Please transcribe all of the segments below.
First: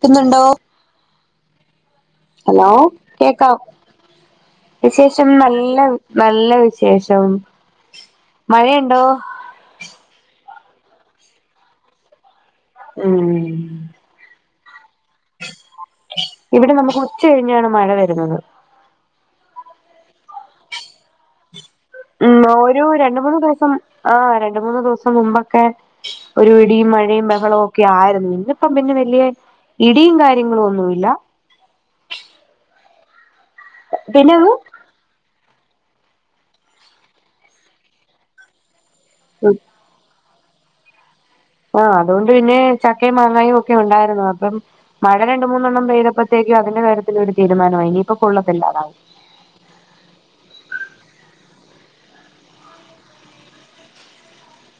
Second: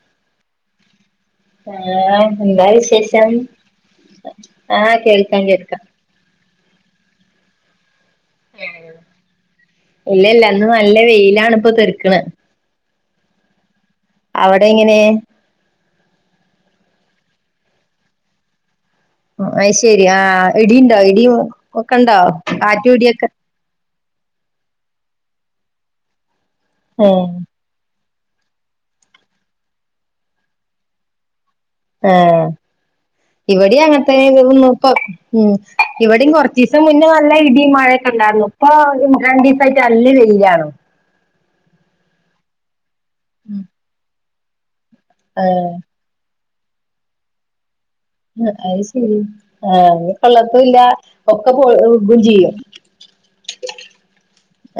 കിട്ടുന്നുണ്ടോ ആഹ് എന്താ ഹലോ വിശേഷം കേക്കാ ആഹ് വിശേഷം കേൾക്കാം നല്ല കേൾക്കാം നല്ല വിശേഷം മഴയുണ്ടോ ഇല്ലില്ല ഇന്ന് നല്ല വെയിലാണ് ഇപ്പൊ തെര്ക്കണെ ഉം അവിടെ എങ്ങനെ ഇവിടെ നമുക്ക് ഉച്ച കഴിഞ്ഞാണ് മഴ വരുന്നത് ഒ അയിശരി ആഹ് ഇടിയിണ്ടാ ഇടിവും ഉം ഒരു രണ്ട് മൂന്ന് ദിവസം ആ രണ്ട് മൂന്ന് ദിവസം മുമ്പൊക്കെ ഒരു ഇടിയും ഉം മഴയും ബഹളവും ഒക്കെ ആരുന്നു ഇന്തിപ്പം പിന്നെ വലിയെ ഇടിയും കാര്യങ്ങളൊന്നുല്ല ആഹ് ഇവിടെ അങ്ങനെത്തെ പിന്നെ അത് വെരുന്നു ഇപ്പൊ ഉം ഇവിടയും കൊറച്ചീസം മുന്നേ നല്ല ഇടി മഴക്കെ ഉണ്ടാരുന്നു ഇപ്പൊ രണ്ടീസം ആയിട്ട് നല്ല വെല്യാണോ ആഹ് അതുകൊണ്ട് പിന്നെ ചക്കയും മാങ്ങായും ഒക്കെ ഉണ്ടാരുന്നു അപ്പം മഴ രണ്ട് ആഹ് മൂന്നെണ്ണം പെയ്തപ്പോ ത്തെക്കും അതിന്റെ കാര്യത്തിൽ ഒരു തീരുമാനമായി ഇനി അയിശരി ആ കൊള്ളത്തുഇല്ല ഒക്കെ പോകു കും ചെയ്യും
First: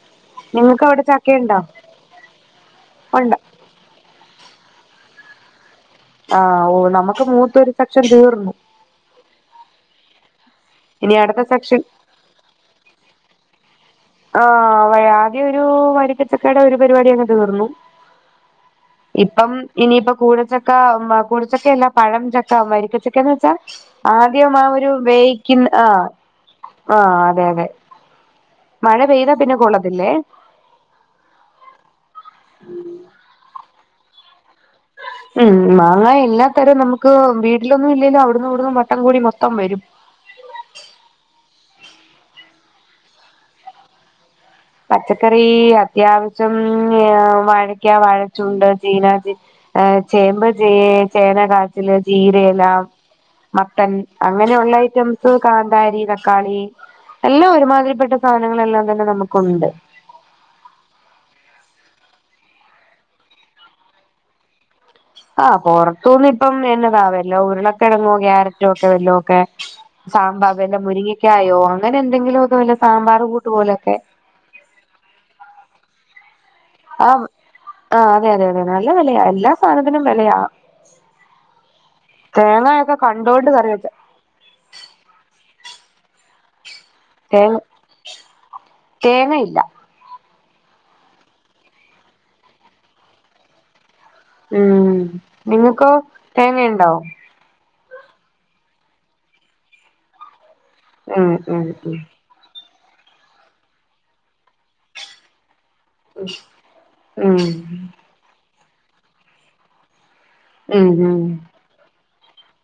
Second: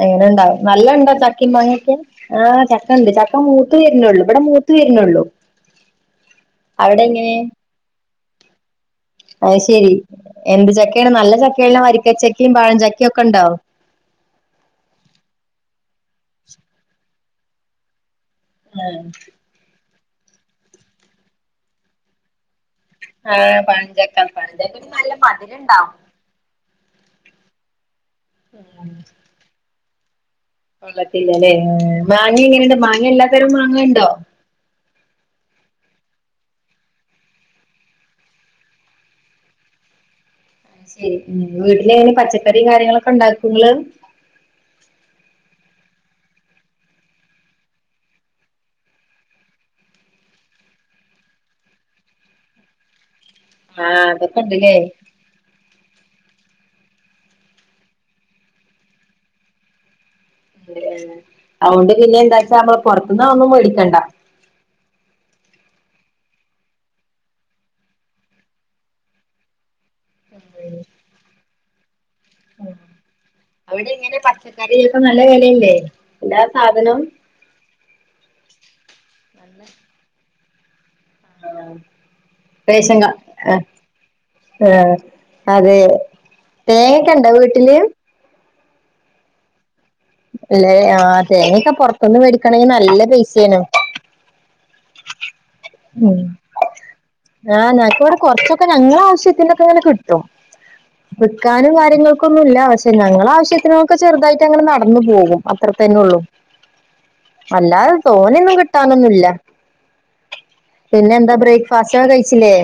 അങ്ങനെ ഉണ്ടാവും നല്ല നിങ്ങൾക്ക് അവിടെ ഇണ്ടോ ചക്കിം ചക്കയുണ്ടോ മാങ്ങൊക്കെ ആഹ് ചക്ക ഉണ്ട് ഉണ്ടോ ചക്ക മൂ മൂത്ത് വരുന്നുള്ളൂ ഇവിടെ മൂത്ത് വരുന്നുള്ളൂ ആഹ് ഓ അവിടെ നമുക്ക് മൂത്ത് ഒരു സെക്ഷൻ തീർന്നു അയിശെരി എന്ത് ചക്കയാണ് ഇനി നല്ല അടുത്ത സെക്ഷൻ ചക്കെല്ലാം വരിക്കച്ചക്കയും പഴം ചക്കയും ഒക്കെ ഉണ്ടോ ആഹ് ആദ്യം ഒരു വരിക്കച്ചക്കയുടെ ഒരു പരിപാടി അങ്ങ് തീർന്നു ഇപ്പം ഇനിയിപ്പം കൂഴച്ചക്ക കൂഴച്ചക്കല്ല പഴം ചക്ക വരിക്കച്ചക്ക ക്കന്ന് വെച്ചാ ആഹ് പഴഞ്ചക്ക ആദ്യം ആഹ് പഴഞ്ചക്കക്ക് ഒരു നല്ല മധുരം വേയിക്കി ഉണ്ടാവും ആഹ് ആഹ് അതെ അതെ മഴ പെയ്താ പിന്നെ കൊള്ളതില്ലേ കൊള്ളത്തില്ലല്ലേ മാങ്ങ എങ്ങനെണ്ട് മാങ്ങ എല്ലാത്തരം മാങ്ങണ്ടോ ഉം മാങ്ങ എല്ലാത്തരം നമുക്ക് വീട്ടിലൊന്നും ഇല്ലെലും അവിടന്നു ഇവിടന്ന് വട്ടം കൂടി മൊത്തം വരും അയ് ശരി വീട്ടിലെ എങ്ങനെ പച്ചക്കറി കാര്യങ്ങളൊക്കെ ഉണ്ടാക്കൊങ്ങള് പച്ചക്കറി അത്യാവശ്യം വാഴക്ക വാഴച്ചുണ്ട് ചീന ചേ ഏ ചേമ്പ് ചേ ചേന കാച്ചില് ജീരയെല്ലാം മത്തൻ ആഹ് അതൊക്കെ അങ്ങനെയുള്ള ഉണ്ടല്ലേ ഐയിറ്റം കാന്താരി തക്കാളി എല്ലാം ഒരുമാതിരിപ്പെട്ട സാധനങ്ങളെല്ലാം തന്നെ നമുക്കുണ്ട് അതൊണ്ട് പിന്നെ എന്താച്ചാ നമ്മള് പുറത്തന്നതൊന്നും മേടിക്കണ്ട ആഹ് പൊറത്തു നിന്ന് ഇപ്പം എന്നതാ വല്ലോ ഉരുളക്കെഴങ്ങോ ക്യാരറ്റോ ഒക്കെ വല്ലോ ഒക്കെ സാമ്പാർ വല്ല മുരിങ്ങക്കായയോ അങ്ങനെ എന്തെങ്കിലുക്കെ വല്ല സാമ്പാർ കൂട്ട് പോലെയൊക്കെ അരിയൊക്കെ നല്ല വിലയല്ലേ എല്ലാ സാധനം ആഹ് ആഹ് അതെ അതെ അതെ നല്ല വിലയാ എല്ലാ സാധനത്തിനും വിലയാ തേങ്ങൊക്കെ കണ്ടോണ്ട് കറിവെക്കാം ആഹ് അതെയോ തേങ്ങൊക്കെണ്ടോ തേങ്ങ വീട്ടില് തേങ്ങയില്ല അല്ലെ ആഹ് തേങ്ങക്ക പുറത്തന്ന് മേടിക്കണെങ്കിൽ നല്ല പൈസയാണ് ഉം നിങ്ങക്കോ തേങ്ങണ്ടോ ആഹ് ഞനക്ക് ഇവിടെ കൊറച്ചൊക്കെ ഞങ്ങളുടെ ആവശ്യത്തിനൊക്കെ ഇങ്ങനെ കിട്ടും ഉം ഉം വിൽക്കാനും ഉം കാര്യങ്ങൾക്കന്നുംല്ല പക്ഷെ ഞങ്ങളൾ ആവശ്യത്തിനൊക്കെ ചെറുതായിട്ട് അങ്ങനെ നടന്നു പോകും അത്ര തന്നെ ഉള്ളു ഉം അല്ലാതെ തോനൊന്നും കിട്ടാനൊന്നുല്ല ഉം പിന്നെ ഉം എന്താ ബ്രേക്ക്ഫാസ്റ്റ കഴിച്ചില്ലേ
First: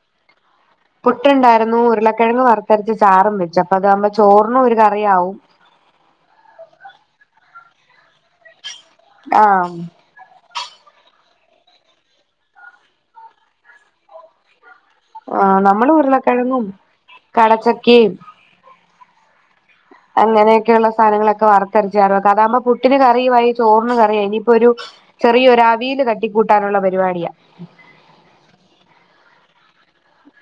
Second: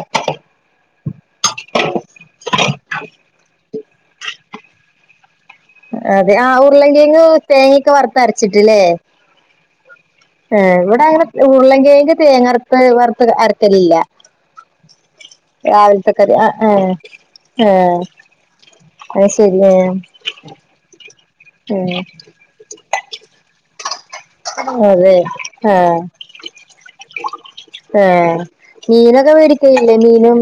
പുട്ടുണ്ടായിരുന്നു ഉരുളക്കിഴങ്ങ് വറുത്തരച്ച് ചാറും വെച്ച് അപ്പ അതാവുമ്പോ ചോറിനും ഒരു കറിയാവും ആഹ് അതെ ആഹ് ഉരുളങ്കിയങ്ങ് തേങ്ങക്കെ വറുത്ത അരച്ചിട്ടില്ലേ ആം ആഹ് ഇവിടെ അങ്ങനെ ഉരുളംക്കിഴങ് തേങ്ങരത്ത് വറുത്ത് അരക്കലില്ല ആഹ് നമ്മള് രാവിലത്തെക്കറി ഉരുളക്കിഴങ്ങും ആഹ്ഹ് ആഹ് കടച്ചക്കയും അത് ശരിയ അങ്ങനെയൊക്കെയുള്ള സാധനങ്ങളൊക്കെ വറത്തെരച്ച് കറിവേക്ക അതാകുമ്പോ പുട്ടിന് കറി ആയി ചോറിന് കറി ആയി ഒരു അതെ ചെറിയൊരവിയൽ തട്ടിക്കൂട്ടാനുള്ള പരിപാടിയാ ആഹ് മീനൊക്കെ മേടിക്കല്ലേ മീനും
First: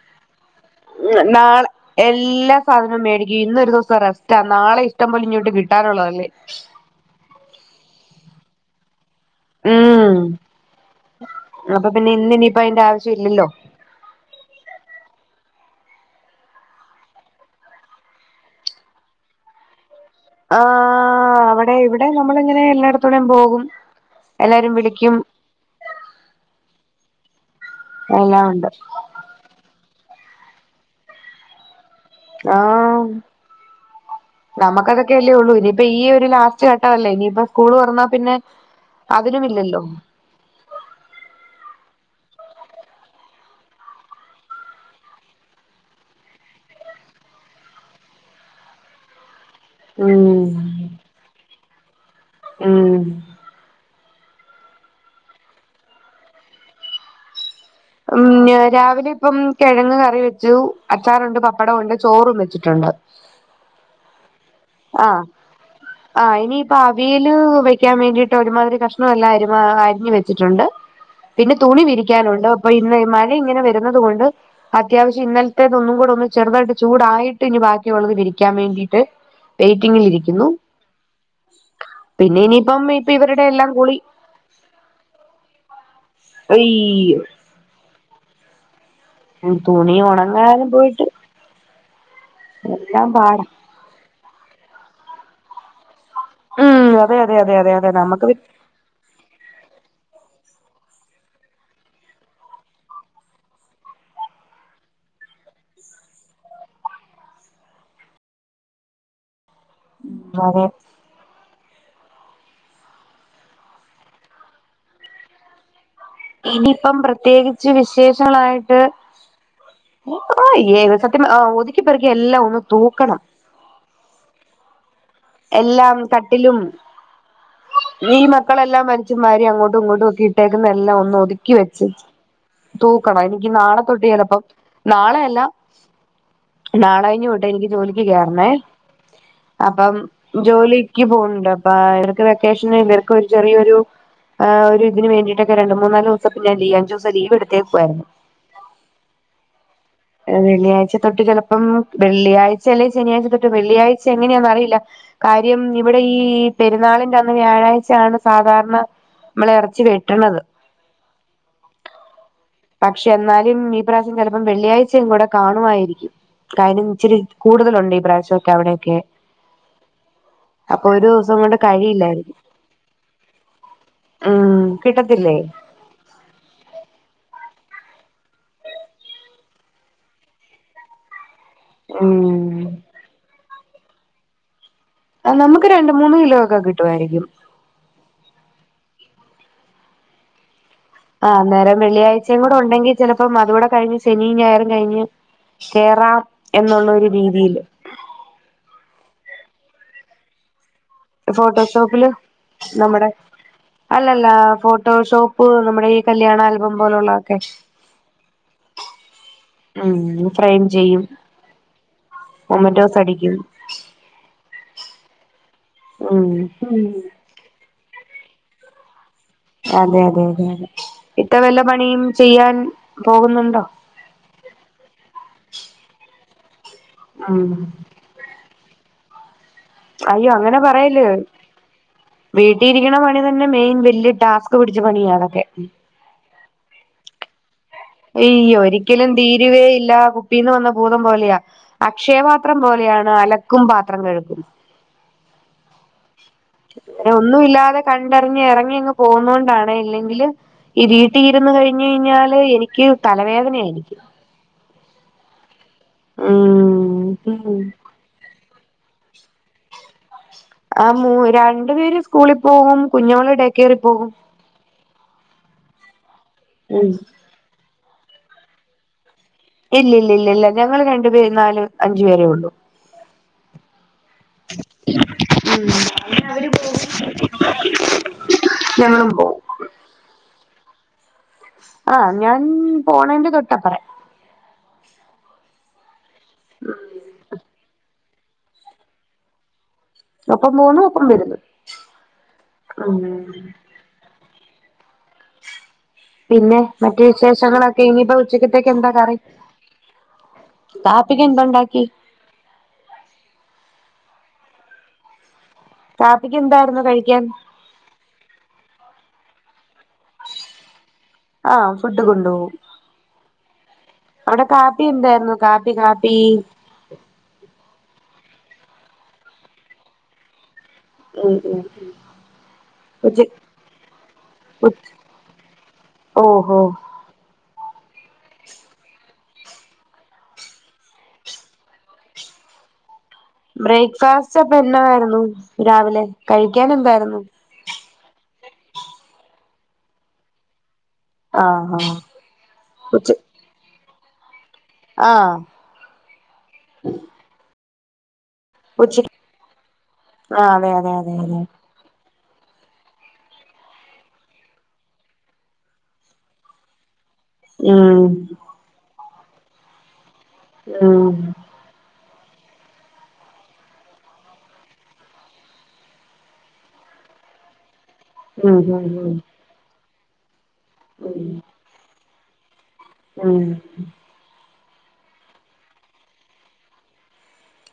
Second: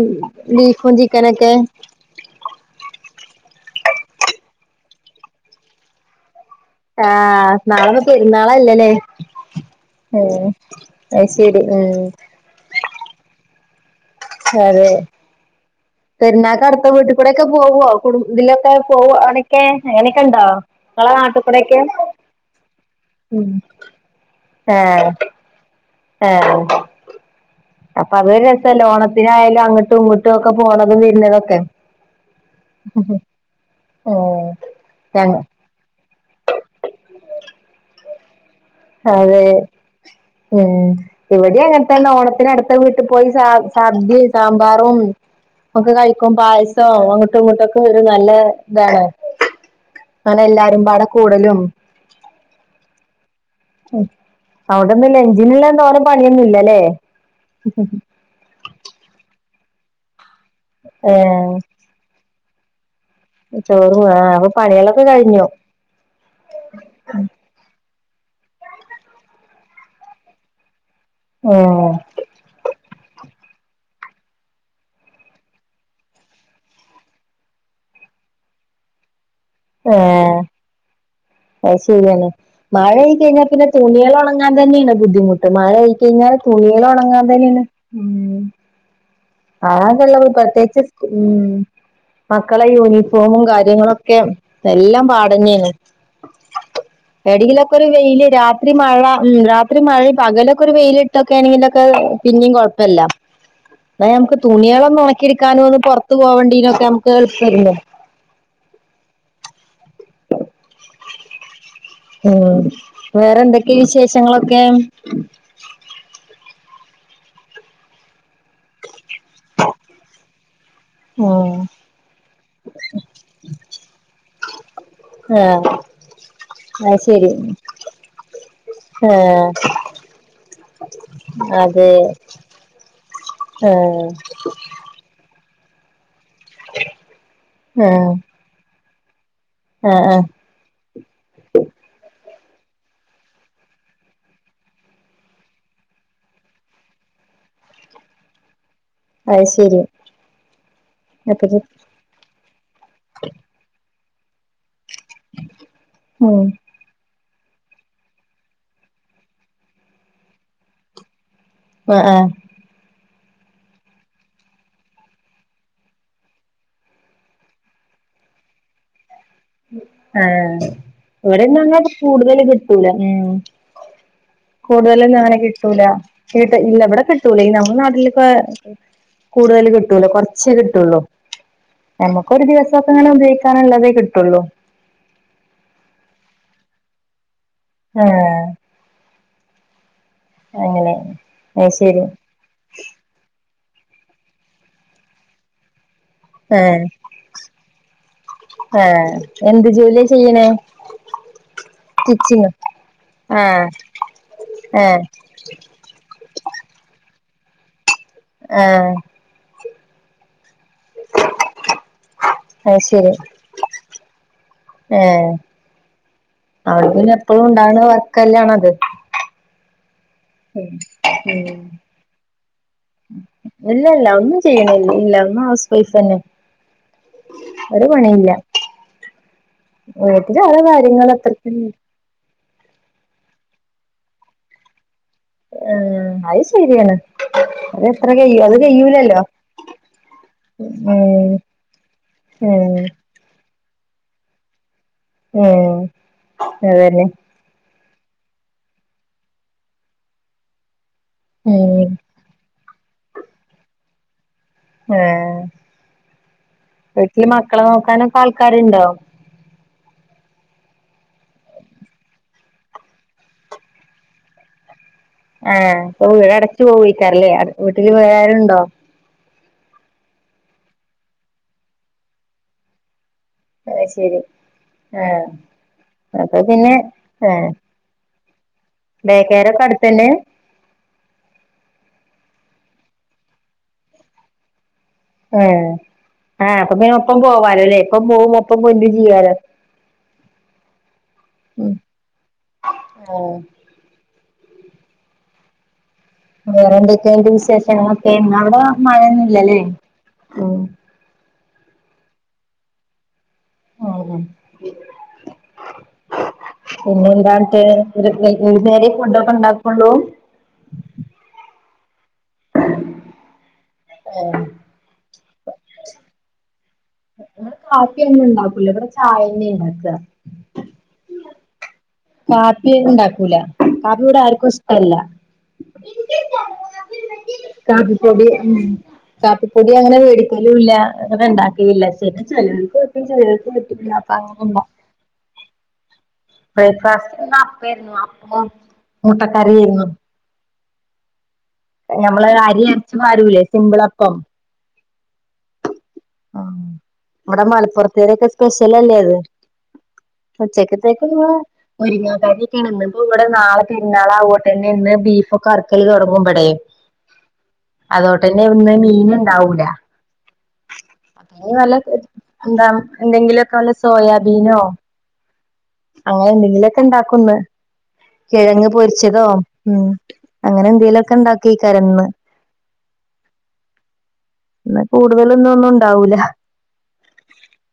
ബീഫും ഉം ചിക്കനൊക്കെ നാളെ എല്ലാ സാധനവും മേടിക്കും ഇന്നൊരു ദിവസം റെസ്റ്റാ നാളെ ഇഷ്ടം പോല ഇങ്ങോട്ട് കിട്ടാനുള്ളതല്ലേ ആഹ് നാളന്ന പെരുന്നാളല്ലല്ലേ ഉം അത് ശരി ഉം ഇനിപ്പ അതിന്റെ ആവശ്യം ഇല്ലല്ലോ അതേ പെരുന്നാക്ക് അടുത്ത വീട്ടി കൂടെ ഒക്കെ പോവോ ഇതിലൊക്കെ പോവവാണൊക്കെ ആഹ് അവിടെ ഇവിടെ നമ്മള ഇങ്ങനെ എല്ലായിടത്തുടെയും ഉം പോകും എല്ലാരും വിളിക്കും ആഹ് അപ്പൊ അത് എല്ലാം ഒരു ഉണ്ട് രസല്ലേ ഓണ ത്തിനായാലും അങ്ങോട്ടും ഇങ്ങോട്ടും ഒക്കെ പോണതും വരുന്നതൊക്കെ ആഹ് ഉം ഞങ്ങ നമക്കതൊക്കല്ലേ ഉള്ളൂ ഇനി ഇപ്പൊ ഈ ഒരു ലാസ്റ്റ് ഘട്ടംല്ലേ ഇനിയിപ്പ സ്കൂൾ തുറന്നാ പിന്നെ അതെ അതിനുമില്ലല്ലോ ഉം ഇവിടെ അങ്ങൻത്തെ തന്നെ ഓണത്തിന് അടുത്ത വീട്ടിൽ പോയി സ സദ്യ സാമ്പാറും ഒക്കേ കഴിക്കും പായസം അങ്ങോട്ടും ഇങ്ങോട്ടൊക്കെ ഒരു നല്ല ഇതാണ് അങ്ങനെ ഉം എല്ലാരും പാടെ കൂടലും ഉം അവിടെ ഇന്ന് ലഞ്ചിന്ള്ള തോനെ പണിയൊന്നും ഇല്ലല്ലേ ഉം രാവിലെ ഇപ്പം കിഴങ്ങ് കറി വെച്ചു അച്ചാറുണ്ട്, ഏഹ് പപ്പടണ്ട് ചോറും വെച്ചിട്ടുണ്ട് ചോറും ആഹ് അപ്പൊ പണികളൊക്കെ കഴിഞ്ഞു ആഹ് ഇനിയിപ്പോ അവിയല് വെക്കാൻ വേണ്ടിയിട്ട് ഒരുമാതിരി കഷ്ണല്ലാം അരിഞ്ഞു വെച്ചിട്ടുണ്ട് [inaudible] പിന്നെ തുണി വിരിക്കാനുണ്ട് അപ്പൊ ഇന്ന് മഴ ഇങ്ങനെ വരുന്നുന്നത് കൊണ്ട് അത്യാവശ്യം ഇന്നലത്തേത് ഒന്നും കൂടെ ഒന്ന് ചെറുതായിട്ട് ചൂടായിട്ട് ഇനി ബാക്കിയ ഉള്ളത് വിരിക്കാൻ വേണ്ടിയിട്ട് ഇങ്ങനെ ഏഹ് ഇരിക്കുന്നു അത് ശരിയാണ് മഴ ഇപ്പൊ ആയി ഇവരുടെ കഴിഞ്ഞാൽ പിന്നെ എല്ലാം കൂടി തുണികൾ ഉണങ്ങാൻ തന്നെയാണ് ബുദ്ധിമുട്ട് മഴ ആയി കഴിഞ്ഞാൽ ഈ തുണികൾ ഉണങ്ങാൻ തന്നെയാണ് ഉം തുണി ഉണങ്ങാനും [unintelligible] പോയിട്ട് [unintelligible] ഉം മക്കളെ എല്ലാം യൂണിഫോമും പാടാ കാര്യങ്ങളൊക്കെ എല്ലാം പാടന്നെയാണ് ഉം അതെ അതെ അതെ അതെ എടിലൊക്കെ ഒരു അതെ വെയില് നമുക്ക് രാത് രാത്രി മഴ ഉ രാത്രി മഴ പകലൊക്കെ ഒരു വെയിലിട്ടൊക്കെ ആണെങ്കിലൊക്കെ പിന്നെയും കൊഴപ്പല്ല എന്നാ നമുക്ക് തുണിയാളെ ഒന്ന് ഒണക്കിട്ക്കാനും ഒന്ന് പോറത്ത് പോവേണ്ടീനും ഒക്കെ നമുക്ക് എളുപ്പല്ലേ? ഉംഅതെ ഉം വേറെ എന്തൊക്കെ വിശേഷങ്ങളൊക്കെ? ഇന്നിയിപ്പം പ്രത്യേകിച്ച് വിശേഷങ്ങളായിട്ട് ഒന്നും ഇല്ലേര്ന്ന് സത്യം ഉം ഒതുക്കി പെറുകി എല്ലാം ഒന്ന് തൂക്കണം. ആഹ് എല്ലാം തട്ടിലും അത് ശരി ഈ മക്കളെല്ലാം വലിച്ചു വാരി ആഹ് അങ്ങോട്ടും ഇങ്ങോട്ടും ഒക്കെ ഇട്ടേക്കുന്ന എല്ലാം ഒന്ന് ഒതുക്കി വെച്ച് അതെ തൂക്കണം എനിക്ക് നാളെത്തൊട്ട് ആഹ് ചെലപ്പം നാളെയല്ല നാളെ കഴിഞ്ഞു വിട്ടെ എനിക്ക് ജോലിക്ക് ആഹ് കേറണേ അപ്പം ആഹ് ആഹ് ജോലിക്ക് പോവ്ണ്ട് അപ്പ ഇവർക്ക് വെക്കേഷന് ഇവർക്ക് ഒരു ചെറിയൊരു ആ ഒരു ഇന് വേണ്ടിട്ട ഒക്കെ രണ്ട് മൂന്ന്നാല് ദിവസ ലീവ് അഞ്ച് ദിവസം ലീവ് എടുത്തേക്കുയിരുന്നു. അയ്ശരി വെള്ളിയാഴ്ച തൊട്ട് ചെലപ്പം വെള്ളിയാഴ്ച അല്ലെ ശനിയാഴ്ച തൊട്ട് വെള്ളിയാഴ്ച എങ്ങനെയാണന്ന് അറിയില്ല കാര്യം ഇവിടെ ഈ ഉം പെ പിറന്നാളിന്റെ അന്ന് വ്യാഴാഴ്ചയാണ് സാധാരണ നമ്മൾ ഇറച്ചി വെട്ടണത് - - ആഹ് ആഹ് പക്ഷെ എന്നാലും ഈ പ്രാവശ്യം ചെലപ്പം വെള്ളിയാഴ്ചയും കൂടെ കാണുവായിരിക്കും കാര്യം ഇച്ചിരി കൂടുതലുണ്ട് ഈ പ്രാവശ്യക്കെ അവിടെയൊക്കെ ആഹ് അപ്പൊ ഒരു ദിവസം കൊണ്ട് ഇവിടെന്നും അങ്ങനെ കഴിയില്ലായിരിക്കും കൂടുതല് കിട്ടൂല ഉം കൂടുതലും കിട്ടത്തില്ലേ അങ്ങനെ കിട്ടൂല കേട്ട ഇല്ല എവിടെ കിട്ടൂല. ഇനി നമ്മടെ നാട്ടിലിപ്പൊ കൂടുതല് കിട്ടൂല, കൊറച്ചെ കിട്ടുള്ളൂ നമുക്ക് ഒരു ഉം ദിവസൊക്കെ ഇങ്ങനെ ഉപയോഗിക്കാനുള്ളതേ കിട്ടുള്ളൂ ആഹ് നമുക്ക് രണ്ട് മൂന്ന് കിലോ ഒക്കെ കിട്ടുവായിരിക്കും ആഹ് അങ്ങനെ ആഹ് അത് അന്നേരം ശരി വെള്ളിയാ ഴ്ചയും കൂടെ ഒണ്ടെങ്കി ചെലപ്പോം അതൂടെ കഴിഞ്ഞ് ശനിയും ഞായറും കഴിഞ്ഞ് കേറാം ആഹ് എന്നുള്ളൊരു രീതിയില് ആഹ് എന്ത് ജോലിയാ ചെയ്യണേ? ഫോട്ടോഷോപ്പില് സ്റ്റിച്ചിങ് നമ്മടെ ആഹ് അല്ലല്ല ആഹ് ഫോട്ടോഷോപ്പ് പ്പ് നമ്മടെ ഈ കല്യാണ ആൽബം പോലുള്ളതൊക്കെ ആഹ് ഉം ഫ്രൈയും ചെയ്യും, മൊമൻ്റോസ് അടിക്കും ഏഹ് ഉം [unintelligible] പിന്നെ എപ്പൊഴും ഉണ്ടാവുന്ന വർക്കല്ലാണോ അത് അതെ അതെ അതെ അതെ. ഇത്ത വല്ല പണിയും ചെയ്യാൻ പോകുന്നുണ്ടോ? ഇല്ലല്ല ഒന്നും ചെയ്യണില്ല, ഒന്ന് ഹൗസ് വൈഫ് തന്നെ, ഉം ഒരു പണിയും ഇല്ല. അയ്യോ അങ്ങനെ ഓരോ പറയല്ല് കാര്യങ്ങൾ അത്രക്കും വീട്ടിൽ ഇരിക്കണ പണി തന്നെ മെയിൻ വല്യ ടാസ്ക് പിടിച്ച പണിയാ അതൊക്കെ. ആഹ് അയ് ശരിയാണ്. അതെത്ര കയ്യും അത് അയ്യോ ഒരിക്കലും കയ്യൂലല്ലോ തീരുവേ ഇല്ല, കുപ്പീന്ന് വന്ന ഭൂതം ഉം പോലെയാ അക്ഷയപാത്രം ഉം പോലെയാണ് അലക്കും പാത്രം കഴുക ഉം അതന്നെ ഒന്നുമില്ലാതെ കണ്ടറിഞ്ഞ് എറങ്ങി ഇങ്ങ് പോന്നോണ്ടാണ് ഇല്ലെങ്കില് ഈ വീട്ടിൽ ഇരുന്ന് കഴിഞ്ഞ് ഉം കഴിഞ്ഞാല് എനിക്ക് തലവേദനയായിരിക്കും ആഹ് ഉം വീട്ടില് ഉം മക്കളെ നോക്കാനൊക്കെ ആൾക്കാരുണ്ടോ? ആഹ് മൂ രണ്ടു പേര് സ്കൂളിൽ പോകും, കുഞ്ഞുമോള് ഡേ കെയറിൽ പോകും. ആഹ് അപ്പൊ വീട് അടച്ചു ഉം [unintelligible] അല്ലേ. വീട്ടില് വേറാരുണ്ടോ ഇല്ലില്ലില്ലില്ല, ഞങ്ങള് രണ്ടു പേരും നാല് അഞ്ചു പേരേ ഉള്ളു അത് ശെരി ആഹ് അപ്പൊ പിന്നെ ആഹ് ഞങ്ങളും ഡേ പോവും കെയറൊക്കെ അടുത്തന്നെ? ആഹ് ഞാൻ പോണേന്റെ തൊട്ടപ്പറേ ആഹ് ആഹ് അപ്പൊ പിന്നെ ഒപ്പം പോവാലോല്ലേ, ഒപ്പം പോവേം ഒപ്പം വര്കയും ചെയ്യാലോ ഒപ്പം പോണു, ഒപ്പം വരുന്നു. ഉം ഉം ആഹ് പിന്നെ വേറെ മറ്റു എന്തൊക്കെയുണ്ട് വിശേഷങ്ങളൊക്കെ ഇനിയിപ്പോ ഇന്നവിടെ ഉച്ചക്കത്തേക്കെന്താ കറി? മഴയൊന്നുല്ലല്ലേ ഉം കാപ്പി പ്പിക്ക് എന്തുണ്ടാക്കി? ആഹ് കാപ്പിക്ക് എന്തായിരുന്നു പിന്നെ കഴിക്കാൻ എന്താ [unintelligible] ഒരു നേരെ ഫുഡ് ഒക്കെ ഉണ്ടാക്കൊള്ളൂ? ആഹ് ഫുഡ് കൊണ്ടു പോവും. ഏഹ് അവിടെ കാ പ്പി എന്തായിരുന്നു കാപ്പി കാപ്പി കാപ്പി ഒന്നും ഉണ്ടാക്കൂല, ഇവിടെ ചായ തന്നെ ഉണ്ടാക്കുക ഉം ഉം ഉം കാപ്പി ഉണ്ടാക്കൂല, കാപ്പി ഇവിടെ ആർക്കും ഉച് ഇഷ്ടല്ല ഓഹോ കാപ്പിപ്പൊടി ഉം കാപ്പിപ്പൊടി അങ്ങനെ വേടിക്കലും ഇല്ല, അങ്ങനെ ഉണ്ടാക്കലുല്ല. പിന്നെ ചെലോർക്ക് പറ്റും ചെലോർ ബ്രേക്ക്ഫാസ്റ്റ് അപ്പൊ എന്നാരുന്നു രാവിലെ കഴിക്കാൻ ബ്രേക്ക്ഫാസ്റ്റ് എന്തായിരുന്നു ഇന്ന് അപ്പേര്ന്നു അപ്പും മുട്ടക്കറിയേര്ന്നു ആഹ് ആഹ് നമ്മള് അരി അരച്ചു ഉച്ച പരൂലേ സിംമ്പിള് അപ്പം ആഹ് ആഹ് ഇവടെ മലപ്പുറത്തേരോകേ സ് ഉച്ച സ്പെഷലല്ലേ അത് ആ അതെ അതെ ഉച്ചക്കത്തേക്ക് അതെ ഇന്ന് അതെ മുരിങ്ങാക്കറിക്കേണ് ഇന്ന് ഇപ്പം ഇവടെ നാളെ പെരുന്നാളാവോണ്ടന്നെ ഇന്ന് ബീഫൊക്കെ അറക്കൽ തൊങ്ങുംബടേ ഉം അതോട്ടന്നെ ഇന്ന് മീൻ ഇണ്ടാവൂല ഉം അത് നല്ല എന്താണ് എന്തെങ്കിലൊക്കെ വല്ല സോയാബീനോ അങ്ങനെ എന്തെങ്കിലൊക്കെ ഇണ്ടാക്കുന്ന് ഉം കിഴങ്ങ് ഉം ഉം പൊരിച്ചതോ ഉം അങ്ങനെ എന്തേലൊക്കെ ഉം ഇണ്ടാകൈകാരന്ന് ഉം ന്ന് കൂടുതലൊന്നും ഒന്നും ഉണ്ടാവൂല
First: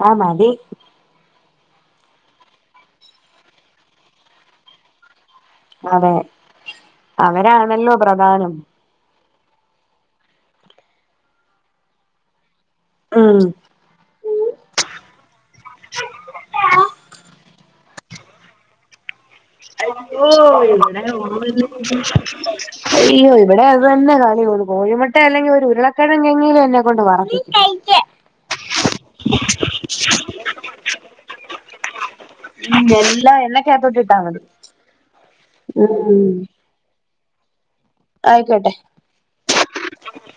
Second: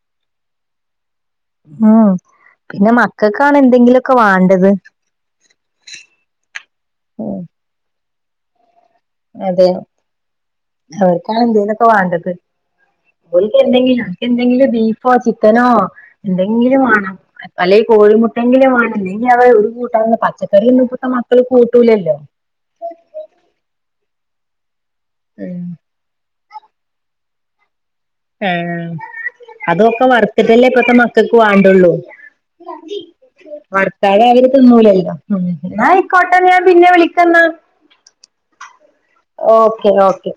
ആ മതി ഉം പിന്നെ മക്കക്കാണ് എന്തെങ്കിലൊക്കെ വാണ്ടത് അതെ ഉം അവരാണല്ലോ പ്രധാനം അതെ അവർക്കാണ് എന്തേലൊക്കെ വാണ്ടത് ഉം ഓൽക്ക് എന്തെങ്കിലും എന്തെങ്കിലും ബീഫോ ചിക്കനോ എന്തെങ്കിലും വാണം അല്ലെ കോഴിമുട്ടെങ്കിലും വാ ഇല്ലങ്കി അവ ഒരു കൂട്ടാന്ന് പച്ചക്കറി ഒന്നും ഇപ്പത്ത മക്കള് കൂട്ടൂലല്ലോ അയ്യോ ഇവിടെ അതന്നെ കാണിക്കു കോഴിമുട്ട അല്ലെങ്കിൽ ഉം ഒരു ഉരുള കെഴങ്ങങ്ങിലും എന്നെ കൊണ്ട് വറ പ്പിക്കും ഏഹ് അതൊക്കെ വർത്ത്ട്ടല്ലേ ഇപ്പത്ത മക്കക്ക് വാണ്ടൊള്ളൂ ഉം എല്ലാം എണ്ണക്കകത്തോട്ട് ഇട്ടാ മതി വർത്താലവര് തിന്നൂലല്ലോ ഉം ഉം ന്നായിക്കോട്ടെ ഞാൻ പിന്നെ വിളിക്കന്നാ ആയിക്കോട്ടെ ഓക്കെ ഓക്കെ